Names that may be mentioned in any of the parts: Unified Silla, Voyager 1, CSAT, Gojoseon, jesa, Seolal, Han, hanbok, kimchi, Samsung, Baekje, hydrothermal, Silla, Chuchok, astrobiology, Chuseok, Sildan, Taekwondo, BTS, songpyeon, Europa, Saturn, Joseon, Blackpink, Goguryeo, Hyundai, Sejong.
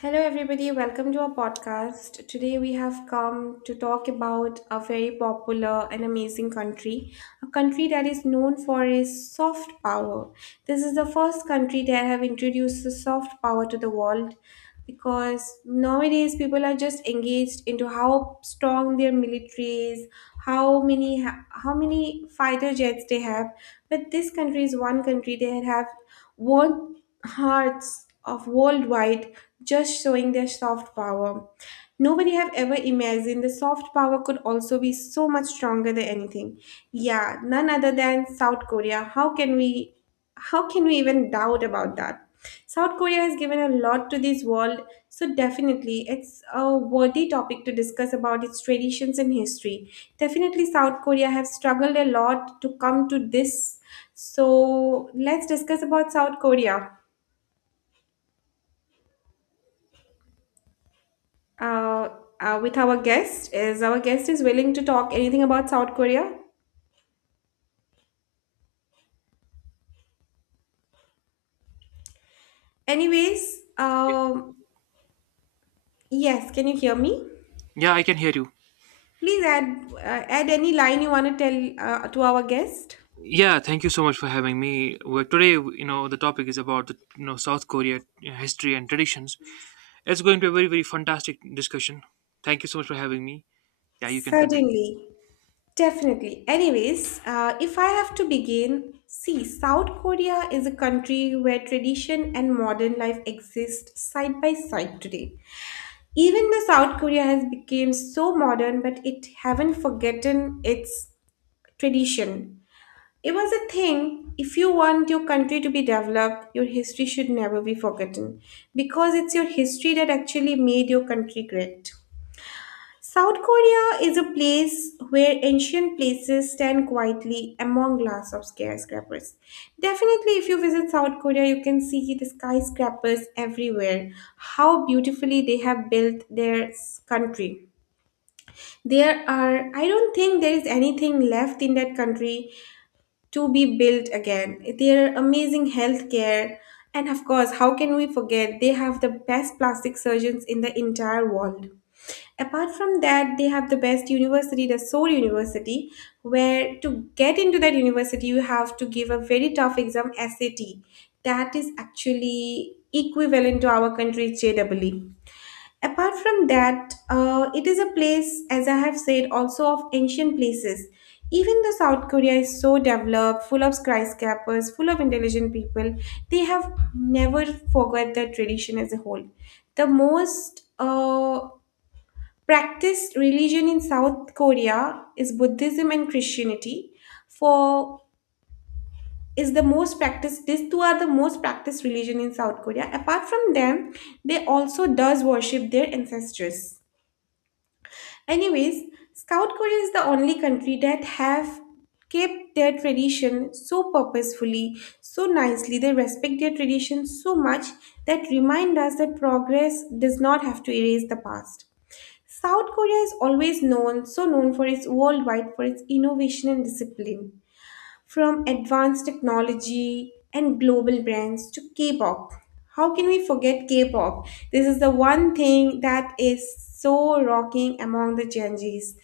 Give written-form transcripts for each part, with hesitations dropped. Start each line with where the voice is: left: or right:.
left: Hello, everybody. Welcome to our podcast. Today, we have come to talk about a very popular and amazing country, a country that is known for its soft power. This is the first country that have introduced the soft power to the world because nowadays people are just engaged into how strong their military is, how many fighter jets they have. But this country is one country that have won hearts of worldwide just showing their soft power. Nobody have ever imagined the soft power could also be so much stronger than anything. Yeah, none other than South Korea. How can we even doubt about that? South Korea has given a lot to this world, so definitely it's a worthy topic to discuss about its traditions and history. Definitely South Korea have struggled a lot to come to this. So let's discuss about South Korea uh, with our guest is willing to talk anything about South Korea. Anyways, um, yes, can you hear me?
right: Yeah, I can hear you.
left: Please add add any line you want to tell to our guest.
right: Yeah, thank you so much for having me. Well, today, the topic is about the South Korea you history and traditions. It's going to be a very very fantastic discussion. Thank you so much for having me. Yeah, you can continue.
left: Certainly, definitely. If I have to begin, see, South Korea is a country where tradition and modern life exist side by side today. Even though South Korea has become so modern, but it haven't forgotten its tradition. It was a thing. If you want your country to be developed, your history should never be forgotten because it's your history that actually made your country great. South Korea is a place where ancient places stand quietly among glass of skyscrapers. Definitely, if you visit South Korea, you can see the skyscrapers everywhere, how beautifully they have built their country. There are, I don't think there is anything left in that country to be built again. Their amazing healthcare, and of course, how can we forget they have the best plastic surgeons in the entire world. Apart from that, they have the best university, the Seoul University, where to get into that university, you have to give a very tough exam SAT. That is actually equivalent to our country's JEE. Apart from that, it is a place, as I have said, also of ancient places. Even though South Korea is so developed, full of skyscrapers, full of intelligent people, they have never forgot their tradition as a whole. The most practiced religion in south korea is buddhism and christianity for is the most practiced, these two are the most practiced religion in South Korea. Apart from them, they also does worship their ancestors. Anyways, South Korea is the only country that have kept their tradition so purposefully, so nicely. They respect their tradition so much that remind us that progress does not have to erase the past. South Korea is always known, so known for its worldwide for its innovation and discipline. From advanced technology and global brands to K pop. How can we forget K pop? This is the one thing that is so rocking among the Gen Zs.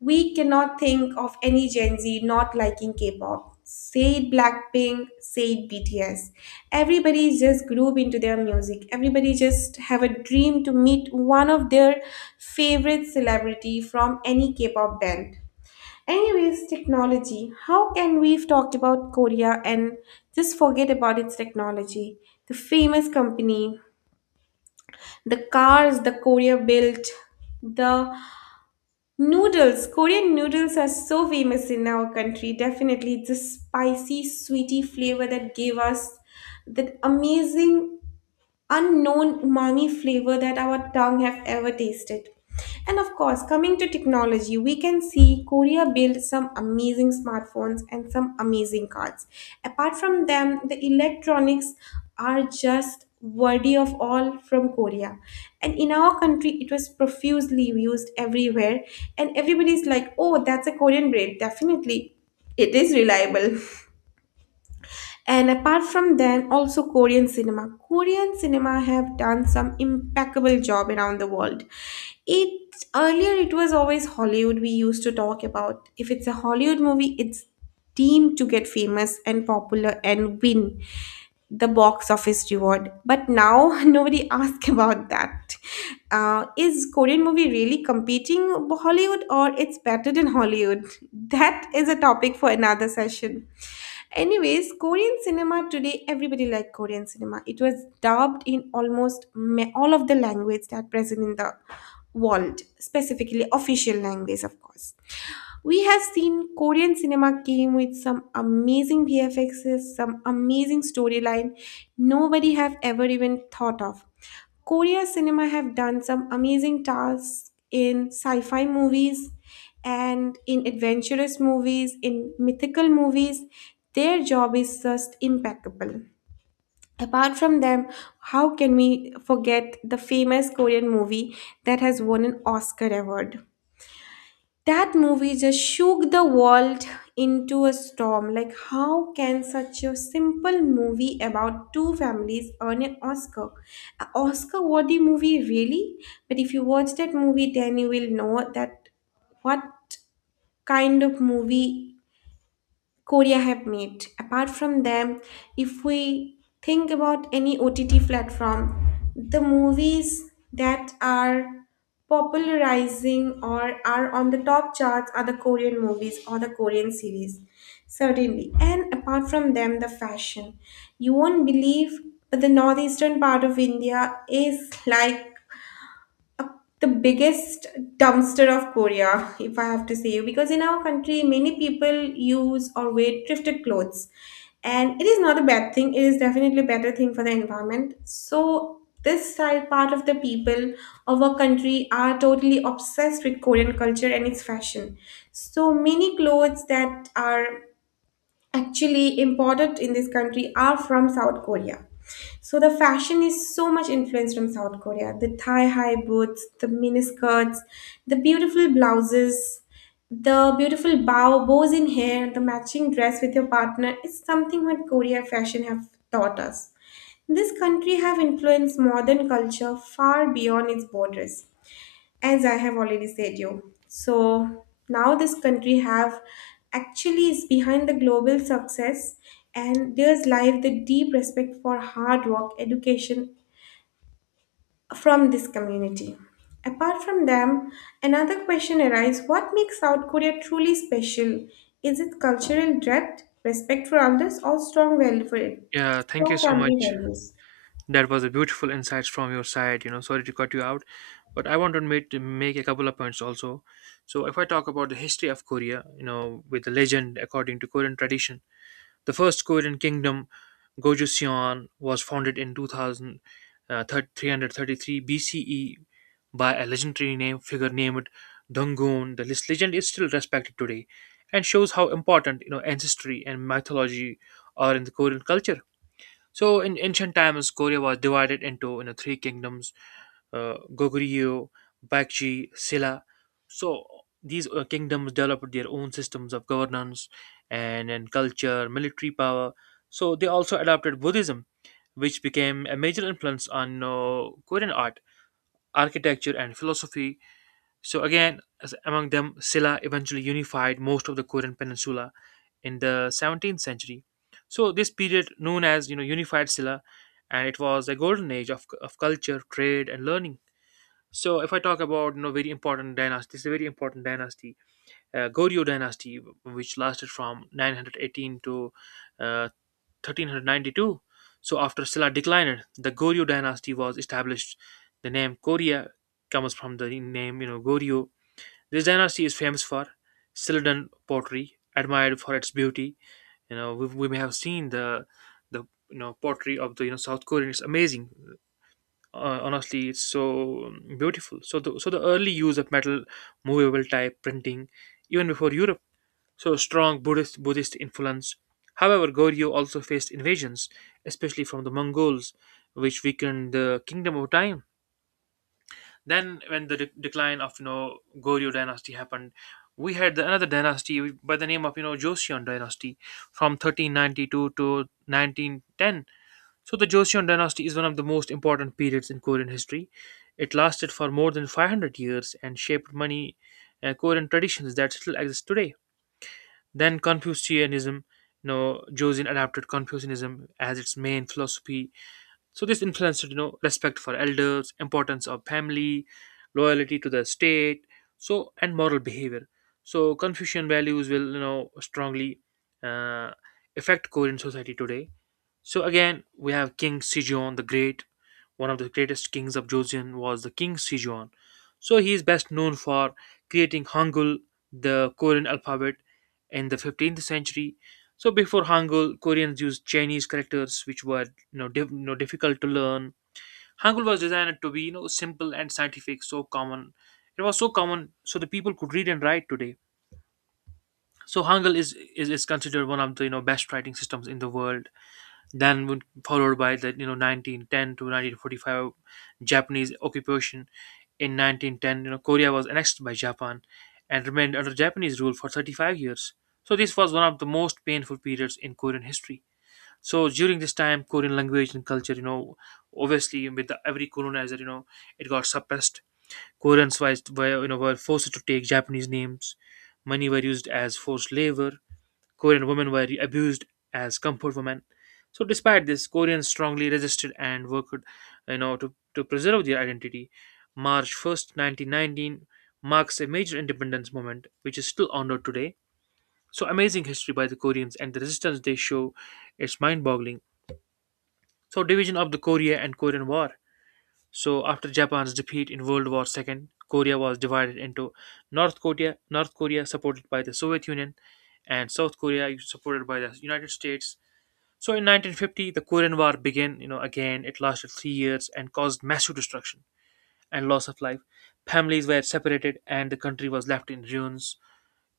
left: We cannot think of any Gen Z not liking K pop. Say it Blackpink, say it BTS. Everybody just groove into their music. Everybody just have a dream to meet one of their favorite celebrity from any K pop band. Anyways, technology. How can we've talked about Korea and just forget about its technology? The famous company, the cars the Korea built, the noodles. Korean noodles are so famous in our country. Definitely, it's a spicy, sweety flavor that gave us that amazing unknown umami flavor that our tongue have ever tasted. And of course, coming to technology, we can see Korea built some amazing smartphones and some amazing cards. Apart from them, the electronics are just worthy of all from Korea. And in our country, it was profusely used everywhere. And everybody's like, oh, that's a Korean brand. Definitely, it is reliable. And apart from then, also Korean cinema. Korean cinema have done some impeccable job around the world. It earlier it was always Hollywood we used to talk about. If it's a Hollywood movie, it's deemed to get famous and popular and win the box office reward. But now nobody asks about that. Is Korean movie really competing Hollywood or it's better than Hollywood? That is a topic for another session. Anyways, Korean cinema today, everybody like Korean cinema. It was dubbed in almost all of the language that present in the world, specifically official language, of course. We have seen Korean cinema came with some amazing VFXs, some amazing storyline nobody have ever even thought of. Korea cinema have done some amazing tasks in sci-fi movies and in adventurous movies, in mythical movies. Their job is just impeccable. Apart from them, how can we forget the famous Korean movie that has won an Oscar award? That movie just shook the world into a storm. Like, how can such a simple movie about two families earn an Oscar? An Oscar worthy movie, really? But if you watch that movie, then you will know that what kind of movie Korea have made. Apart from them, if we think about any OTT platform, the movies that are popularizing or are on the top charts are the Korean movies or the Korean series. Certainly. And apart from them, the fashion. You won't believe, but the northeastern part of India is like the biggest dumpster of Korea, if I have to say, because in our country, many people use or wear thrifted clothes, and it is not a bad thing. It is definitely a better thing for the environment. So this side part of the people of our country are totally obsessed with Korean culture and its fashion. So many clothes that are actually imported in this country are from South Korea. So the fashion is so much influenced from South Korea. The thigh-high boots, the miniskirts, the beautiful blouses, the beautiful bows in hair, the matching dress with your partner is something what Korea fashion have taught us. This country have influenced modern culture far beyond its borders, as I have already said you. So now this country have actually is behind the global success, and there's life the deep respect for hard work education from this community. Apart from them, another question arises, what makes South Korea truly special? Is it cultural depth, respect for others, or strong welfare,
right: Yeah, thank
left: strong
right: you so
left: family
right: much.
left: values?
right: That was a beautiful insights from your side. Sorry to cut you out, but I want to make a couple of points also. So, if I talk about the history of Korea, with the legend according to Korean tradition, the first Korean kingdom Gojoseon was founded in 2333 BCE by a legendary name figure named Dungun. The list legend is still respected today and shows how important ancestry and mythology are in the Korean culture. So in ancient times, Korea was divided into three kingdoms: Goguryeo, Baekje, Silla. So these kingdoms developed their own systems of governance and culture, military power. So they also adopted Buddhism, which became a major influence on Korean art, architecture, and philosophy. So again, as among them, Silla eventually unified most of the Korean peninsula in the 17th century. So this period, known as Unified Silla, and it was a golden age of culture, trade, and learning. So if I talk about very important dynasty, this is a very important dynasty, Goryeo dynasty, which lasted from 918 to uh, 1392. So after Silla declined, the Goryeo dynasty was established. The name Korea comes from the name Goryeo. This dynasty is famous for Sildan pottery, admired for its beauty. We may have seen the pottery of the South Korean. It's amazing, honestly. It's so beautiful. So the early use of metal movable type printing, even before Europe. So strong Buddhist influence. However, Goryeo also faced invasions, especially from the Mongols, which weakened the kingdom over time. Then when the decline of Goryeo dynasty happened, we had another dynasty by the name of Joseon dynasty from 1392 to 1910. So, the Joseon dynasty is one of the most important periods in Korean history. It lasted for more than 500 years and shaped many Korean traditions that still exist today. Then, Confucianism. Joseon adapted Confucianism as its main philosophy. So, this influenced, respect for elders, importance of family, loyalty to the state, and moral behavior. So, Confucian values will, strongly uh, affect Korean society today. So again, we have King Sejong the Great. One of the greatest kings of Joseon was the King Sejong. So he is best known for creating Hangul, the Korean alphabet, in the 15th century. So before Hangul, Koreans used Chinese characters, which were difficult to learn. Hangul was designed to be simple and scientific, so common. It was so common, so the people could read and write today. So Hangul is considered one of the best writing systems in the world, then would followed by the 1910 to 1945 Japanese occupation. In 1910, Korea was annexed by Japan and remained under Japanese rule for 35 years. So this was one of the most painful periods in Korean history. So during this time, Korean language and culture, obviously with every colonizer, it got suppressed. Koreans wise were you know were forced to take Japanese names. Many were used as forced labor. Korean women were abused as comfort women. So despite this, Koreans strongly resisted and worked, to preserve their identity. March 1st, 1919 marks a major independence moment which is still honored today. So amazing history by the Koreans and the resistance they show, it's mind-boggling. So division of the Korea and Korean War. So after Japan's defeat in World War II, Korea was divided into North Korea, North Korea supported by the Soviet Union, and South Korea supported by the United States. So in 1950, the Korean War began, again. It lasted 3 years and caused massive destruction and loss of life. Families were separated and the country was left in ruins.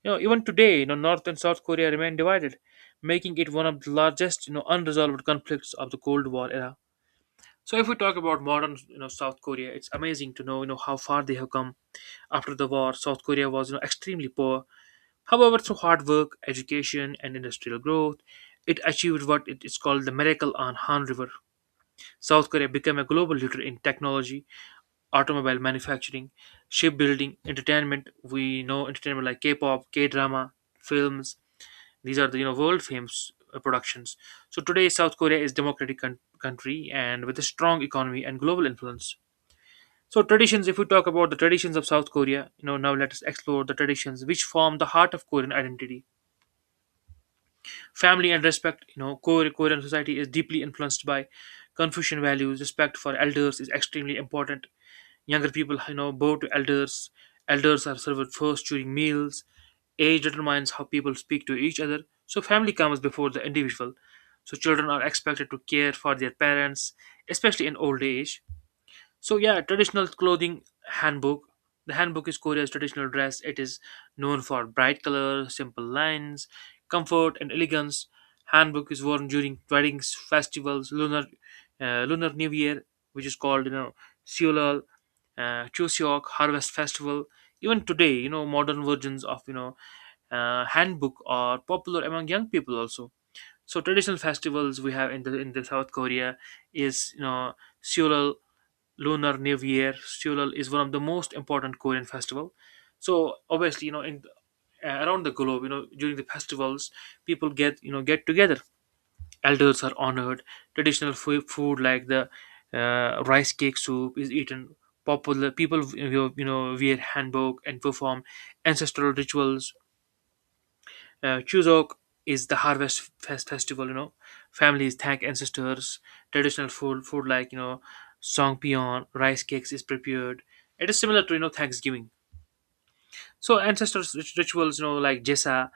right: Even today, North and South Korea remain divided, making it one of the largest, unresolved conflicts of the Cold War era. So if we talk about modern, South Korea, it's amazing to know, how far they have come. After the war, South Korea was, extremely poor. However, through hard work, education, and industrial growth, it achieved what it is called the miracle on Han River. South Korea became a global leader in technology, automobile manufacturing, shipbuilding, entertainment. We know entertainment like K-pop, K-drama, films. These are the world famous productions. So today, South Korea is democratic country and with a strong economy and global influence. So traditions, if we talk about the traditions of South Korea, now let us explore the traditions which form the heart of Korean identity. Family and respect. Korean society is deeply influenced by Confucian values. Respect for elders is extremely important. Younger people, bow to elders. Elders are served first during meals. Age determines how people speak to each other. So family comes before the individual. So children are expected to care for their parents, especially in old age. So yeah, traditional clothing handbook. The handbook is Korea's traditional dress. It is known for bright color, simple lines, comfort, and elegance. Handbook is worn during weddings, festivals, lunar New Year, which is called Seolal, Chuseok Harvest Festival. Even today, modern versions of handbook are popular among young people also. So traditional festivals we have in the South Korea is Seolal Lunar New Year. Seoul is one of the most important Korean festival. So obviously, in around the globe, during the festivals, people get you know get together. Elders are honored. Traditional food like the rice cake soup is eaten. Popular people wear hanbok and perform ancestral rituals. Chuseok is the harvest festival. Families thank ancestors. Traditional food like songpyeon, rice cakes is prepared. It is similar to Thanksgiving. So ancestors rituals, like jesa.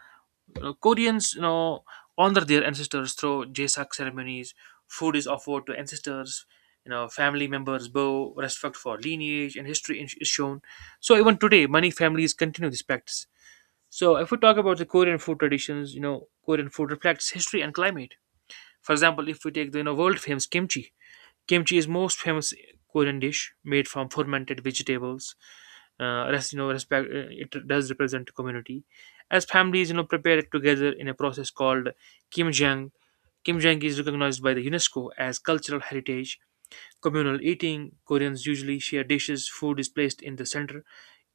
right: Koreans, honor their ancestors through jesak ceremonies. Food is offered to ancestors. Family members bow, respect for lineage and history is shown. So even today, many families continue this practice. So, if we talk about the Korean food traditions, Korean food reflects history and climate. For example, if we take the world famous kimchi. Kimchi is most famous Korean dish made from fermented vegetables. Respect, it does represent community. As families, prepare it together in a process called kimjang. Kimjang is recognized by the UNESCO as cultural heritage. Communal eating, Koreans usually share dishes. Food is placed in the center.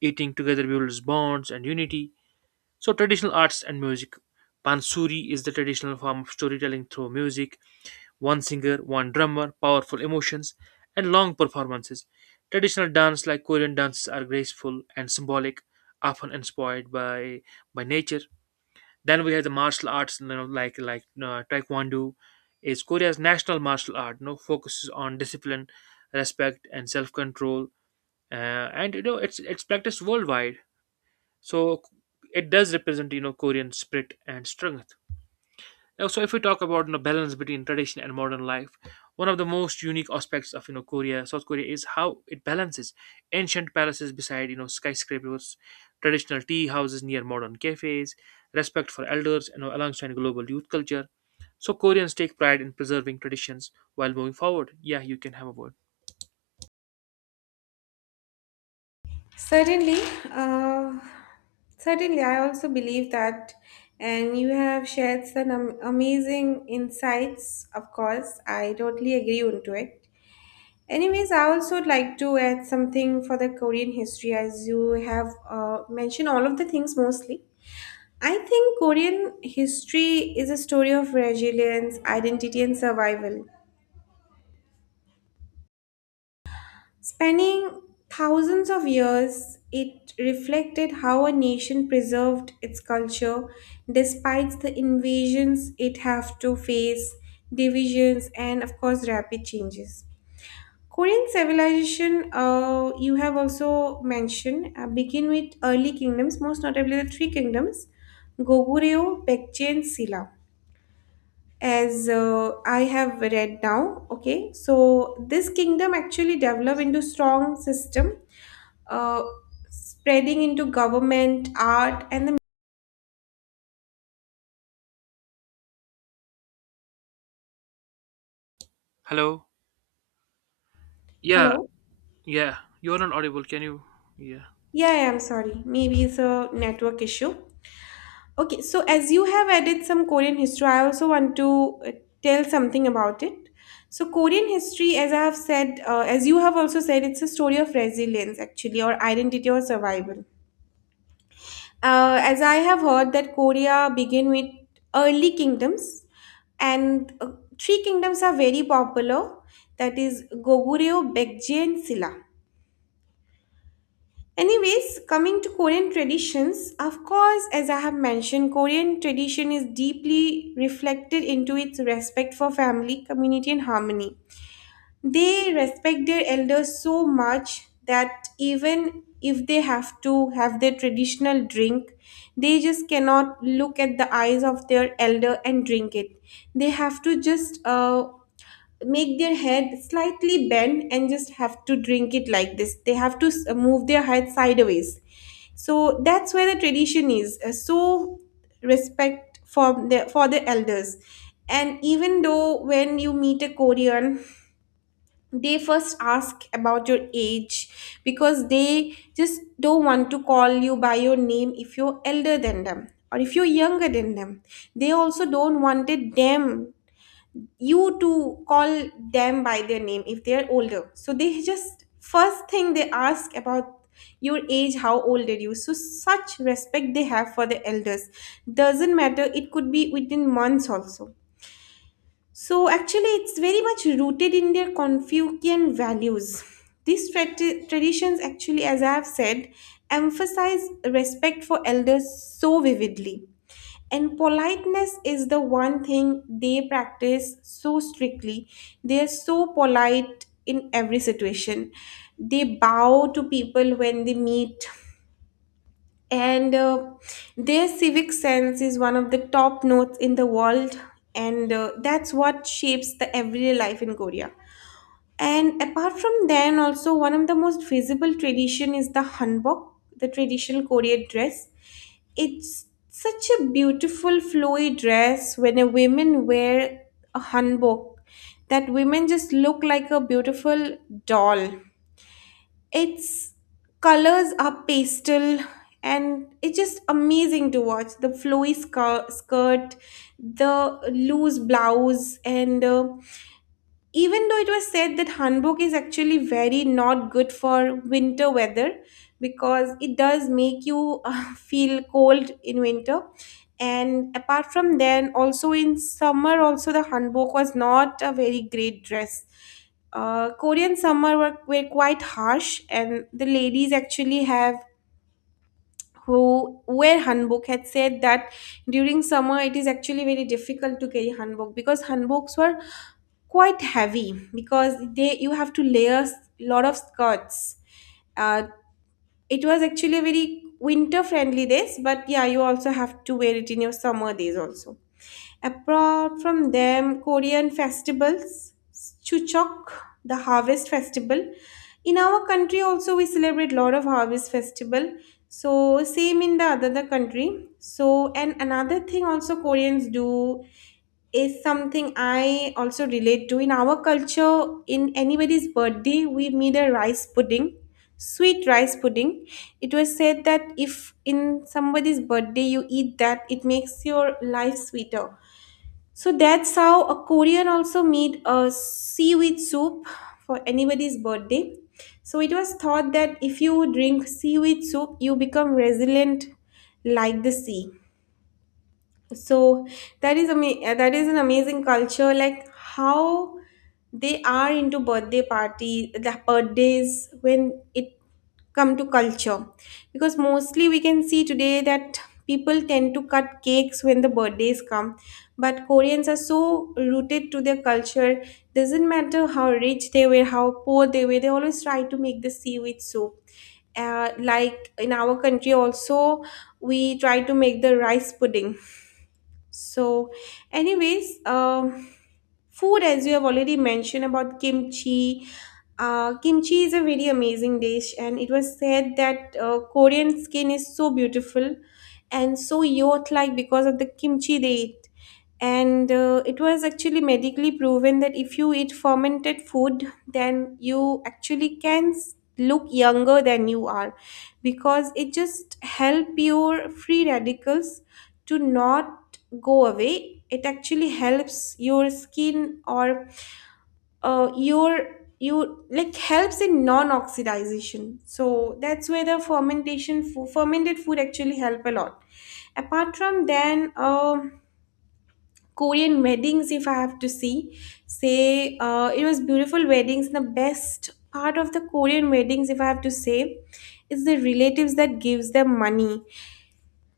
right: Eating together builds bonds and unity. So, traditional arts and music. Pansuri is the traditional form of storytelling through music, one singer, one drummer, powerful emotions, and long performances. Traditional dance like Korean dances are graceful and symbolic, often inspired by nature. Then we have the martial arts, Taekwondo, is Korea's national martial art. Focuses on discipline, respect, and self-control, uh, and it's practiced worldwide. So it does represent, Korean spirit and strength. Now, so if we talk about balance between tradition and modern life, one of the most unique aspects of Korea, South Korea, is how it balances ancient palaces beside skyscrapers, traditional tea houses near modern cafes, respect for elders, and alongside global youth culture. So Koreans take pride in preserving traditions while moving forward. Yeah, you can have a word.
left: Certainly, uh, certainly, I also believe that, and you have shared some amazing insights. Of course, I totally agree onto it. Anyways, I also would like to add something for the Korean history, as you have mentioned all of the things mostly. I think Korean history is a story of resilience, identity, and survival. Spanning thousands of years, it reflected how a nation preserved its culture despite the invasions it have to face, divisions, and of course, rapid changes. Korean civilization, you have also mentioned, begin with early kingdoms, most notably the three kingdoms, Goguryeo, Baekje, and Silla, as I have read now. Okay, so this kingdom actually developed into strong system, uh, spreading into government, art, and the
right: Hello. Yeah,
left: hello.
right: yeah. You're not audible. Can you? Yeah.
left: Yeah, yeah, I'm sorry. Maybe it's a network issue. Okay, so as you have added some Korean history, I also want to tell something about it. So, Korean history, as I have said, as you have also said, it's a story of resilience actually, or identity or survival. As I have heard that Korea began with early kingdoms, and three kingdoms are very popular. That is Goguryeo, Baekje, and Silla. Anyways, coming to Korean traditions, of course, as I have mentioned, Korean tradition is deeply reflected into its respect for family, community, and harmony. They respect their elders so much that even if they have to have their traditional drink, they just cannot look at the eyes of their elder and drink it. They have to just make their head slightly bend and just have to drink it like this. They have to move their head sideways. So that's where the tradition is. So respect for the elders. And even though when you meet a Korean, they first ask about your age because they just don't want to call you by your name if you're elder than them or if you're younger than them. They also don't wanted them you to call them by their name if they're older, so they just first thing they ask about your age, how old are you. So such respect they have for the elders, doesn't matter, it could be within months also. So actually, it's very much rooted in their Confucian values. These tra- traditions, actually, as I have said, emphasize respect for elders so vividly. And politeness is the one thing they practice so strictly. They are so polite in every situation. They bow to people when they meet, and their civic sense is one of the top notes in the world, and that's what shapes the everyday life in Korea. And apart from them, also one of the most visible tradition is the hanbok, the traditional Korean dress. It's such a beautiful flowy dress. When a woman wear a hanbok, that women just look like a beautiful doll. Its colors are pastel, and it's just amazing to watch. The skirt, the loose blouse, and even though it was said that hanbok is actually very not good for winter weather, because it does make you feel cold in winter. And apart from then, also in summer also the hanbok was not a very great dress. Korean summer were quite harsh, and the ladies actually have who wear hanbok had said that during summer it is actually very difficult to carry hanbok, because hanboks were quite heavy, because they you have to layer a lot of skirts. uh, it was actually very winter friendly days, but yeah, you also have to wear it in your summer days also. Apart from them, Korean festivals, Chuchok, the harvest festival. In our country also we celebrate lot of harvest festival. So same in the other the country. So and another thing also Koreans do is something I also relate to. In our culture, in anybody's birthday, we made a rice pudding, sweet rice pudding. It was said that if in somebody's birthday you eat that, it makes your life sweeter. So that's how a Korean also made a seaweed soup for anybody's birthday. So it was thought that if you drink seaweed soup, you become resilient like the sea. So that is an amazing culture, like how they are into birthday party, the birthdays when it come to culture, because mostly we can see today that people tend to cut cakes when the birthdays come, but Koreans are so rooted to their culture. Doesn't matter how rich they were, how poor they were, they always try to make the seaweed soup. Like in our country also, we try to make the rice pudding. So, anyways, food, as you have already mentioned about kimchi. Kimchi is a very amazing dish, and it was said that Korean skin is so beautiful and so youth-like because of the kimchi they eat. And it was actually medically proven that if you eat fermented food, then you actually look younger than you are, because it just help your free radicals to not go away. It actually helps your skin, or your you like helps in non-oxidization. So that's where the fermented food actually help a lot. Apart from then, Korean weddings, if I have to say, it was beautiful weddings. The best part of the Korean weddings, if I have to say, is the relatives that gives them money.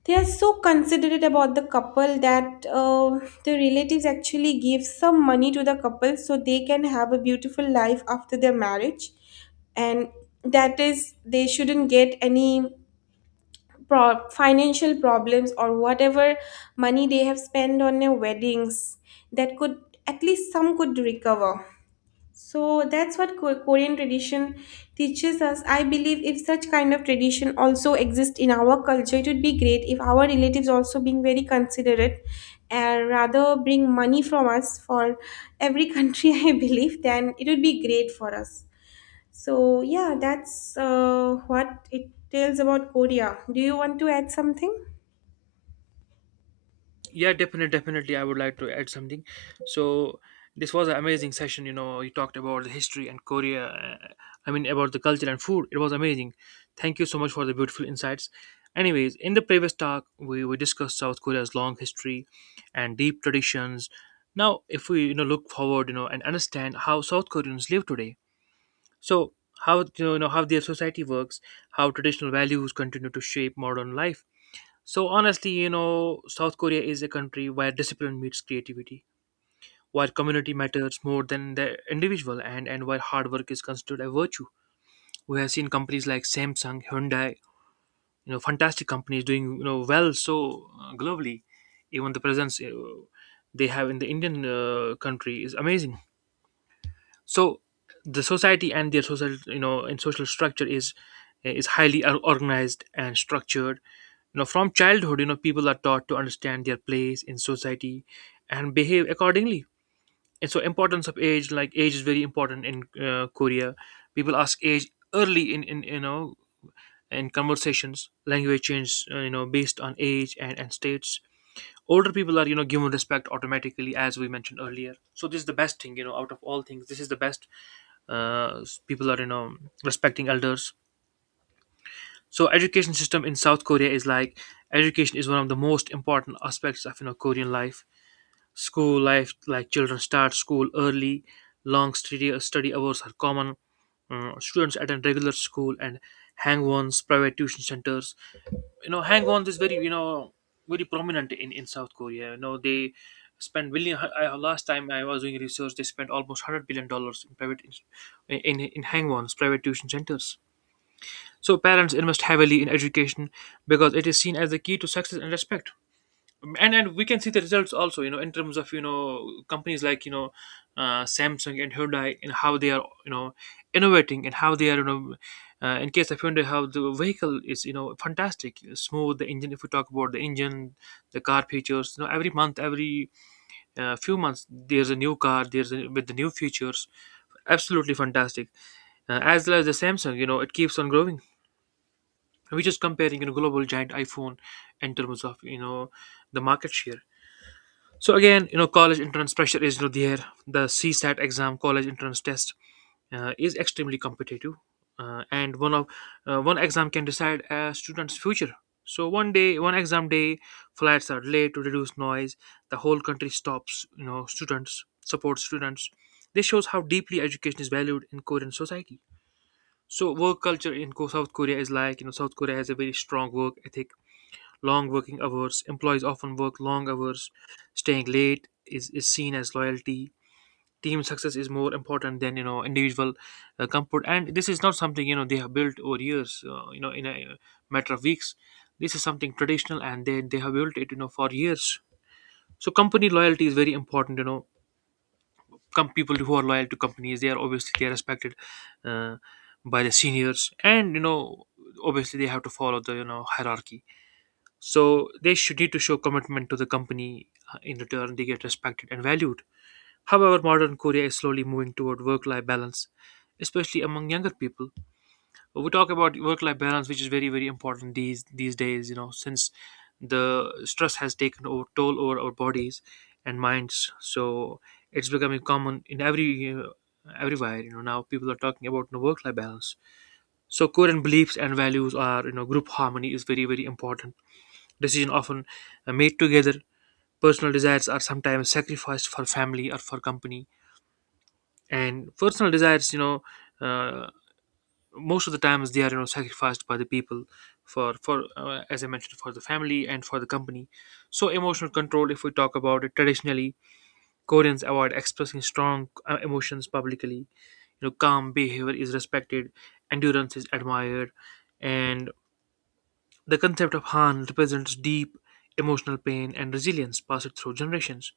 left: They are so considerate about the couple that the relatives actually give some money to the couple so they can have a beautiful life after their marriage, and that is they shouldn't get any financial problems, or whatever money they have spent on their weddings that could at least some could recover. So that's what Korean tradition teaches us. I believe if such kind of tradition also exists in our culture, it would be great, if our relatives also being very considerate and rather bring money from us for every country I believe, then it would be great for us. So yeah, that's what it tells about Korea. Do you want to add something?
right: Yeah, definitely, definitely. I would like to add something. So this was an amazing session. You know, you talked about the history and Korea. I mean, about the culture and food. It was amazing. Thank you so much for the beautiful insights. Anyways, in the previous talk, we discussed South Korea's long history and deep traditions. Now, if we look forward, and understand how South Koreans live today, so how you know how their society works, how traditional values continue to shape modern life so honestly, South Korea is a country where discipline meets creativity, where community matters more than the individual, and where hard work is considered a virtue. We have seen companies like Samsung, Hyundai, you know, fantastic companies doing well so globally. Even the presence they have in the Indian country is amazing. So the society and their social you know and social structure is highly organized and structured. You know, from childhood, people are taught to understand their place in society and behave accordingly, and so importance of age, like age is very important in Korea. People ask age early in in conversations. Language change, based on age and states. Older people are given respect automatically, as we mentioned earlier. So this is the best thing, out of all things this is the best. uh, People are respecting elders. So education system in South Korea is like, education is one of the most important aspects of Korean life. School life, like children start school early, long study hours are common. Students attend regular school and hang-ons, private tuition centers. You know, hang-ons is very very prominent in South Korea. You know, they spend billion, I, last time I was doing research, they spent almost 100 billion dollars in private in hang-ons private tuition centers. So parents invest heavily in education because it is seen as the key to success and respect. And we can see the results also, you know, in terms of companies like Samsung and Hyundai, and how they are innovating, and how they are in case of Hyundai, how the vehicle is, you know, fantastic, smooth, the engine. If we talk about the engine, the car features, you know, every month, every few months there's a new car, there's a, with the new features, absolutely fantastic. As well as the Samsung, you know, it keeps on growing. We're just comparing, you know, global giant iPhone in terms of, you know, the market share. So again, you know, college entrance pressure is, you know, there, the CSAT exam, college entrance test, is extremely competitive. And one of One exam can decide a student's future. So one day, one exam day, flights are late to reduce noise. The whole country stops. You know, students support students. This shows how deeply education is valued in Korean society. So work culture in South Korea is like, you know, South Korea has a very strong work ethic. Long working hours. Employees often work long hours. Staying late is seen as loyalty. Team success is more important than, you know, individual comfort. And this is not something, you know, they have built over years. You know, in a matter of weeks. This is something traditional, and they have built it, you know, for years. So company loyalty is very important. You know, come people who are loyal to companies, they are obviously they are respected uh, by the seniors, and you know, obviously they have to follow the, you know, hierarchy. So they should need to show commitment to the company. In return, they get respected and valued. However, modern Korea is slowly moving toward work-life balance, especially among younger people. We talk about work-life balance, which is very, very important these days. You know, since the stress has taken over, toll over our bodies and minds, so it's becoming common in every everywhere. You know, now people are talking about, you know, work-life balance. So Korean beliefs and values are, you know, group harmony is very, very important. Decisions often are made together. Personal desires are sometimes sacrificed for family or for company. And personal desires, you know, uh, most of the times they are, you know, sacrificed by the people for as I mentioned, for the family and for the company. So emotional control, if we talk about it, traditionally Koreans avoid expressing strong emotions publicly. You know, calm behavior is respected, endurance is admired, and the concept of Han represents deep emotional pain and resilience passed through generations.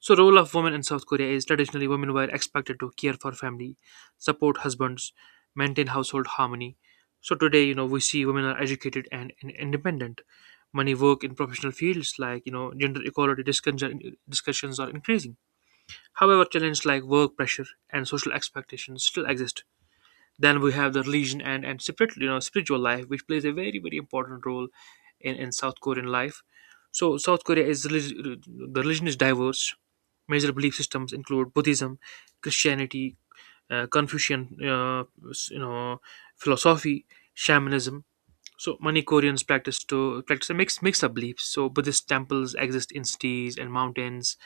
right: So role of women in South Korea is, traditionally women were expected to care for family, support husbands, maintain household harmony. So today, you know, we see women are educated and independent. Many work in professional fields like, you know, discussions are increasing. However, challenges like work pressure and social expectations still exist. Then we have the religion and separate, you know, spiritual life, which plays a very, very important role in South Korean life. So South Korea is relig- the religion is diverse. Major belief systems include Buddhism, Christianity, Confucian, you know, philosophy, shamanism. So many Koreans practice a mix of beliefs. So Buddhist temples exist in cities and mountains,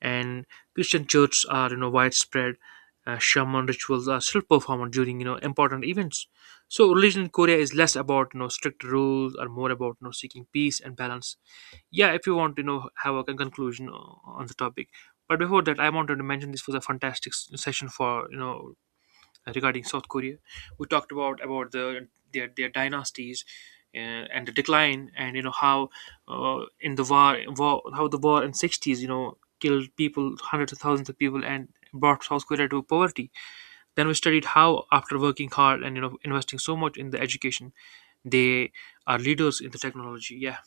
right: and Christian churches are, you know, widespread. Shaman rituals are still performed during, you know, important events. So religion in Korea is less about, you know, strict rules, or more about, you know, seeking peace and balance. Yeah, if you want to, you know, have a conclusion on the topic. But before that, I wanted to mention, this was a fantastic session for, you know, regarding South Korea. We talked about the their dynasties, uh, and the decline, and you know how, in the war, how the war in '60s, you know, killed people, hundreds of thousands of people, and brought South Korea to poverty. Then we studied how, after working hard and, you know, investing so much in the education, they are leaders in the technology. Yeah.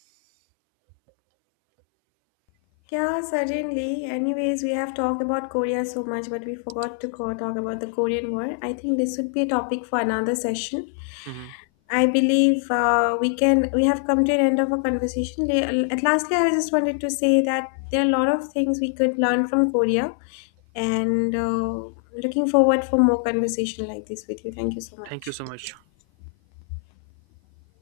left: Yeah, certainly. Anyways, we have talked about Korea so much, but we forgot to go talk about the Korean War. I think this would be a topic for another session.
right: Hmm.
left: I believe we have come to an end of our conversation. At lastly, I just wanted to say that there are a lot of things we could learn from Korea, and looking forward for more conversation like this with you. Thank you so
right: Thank you
left: much.
right: so much.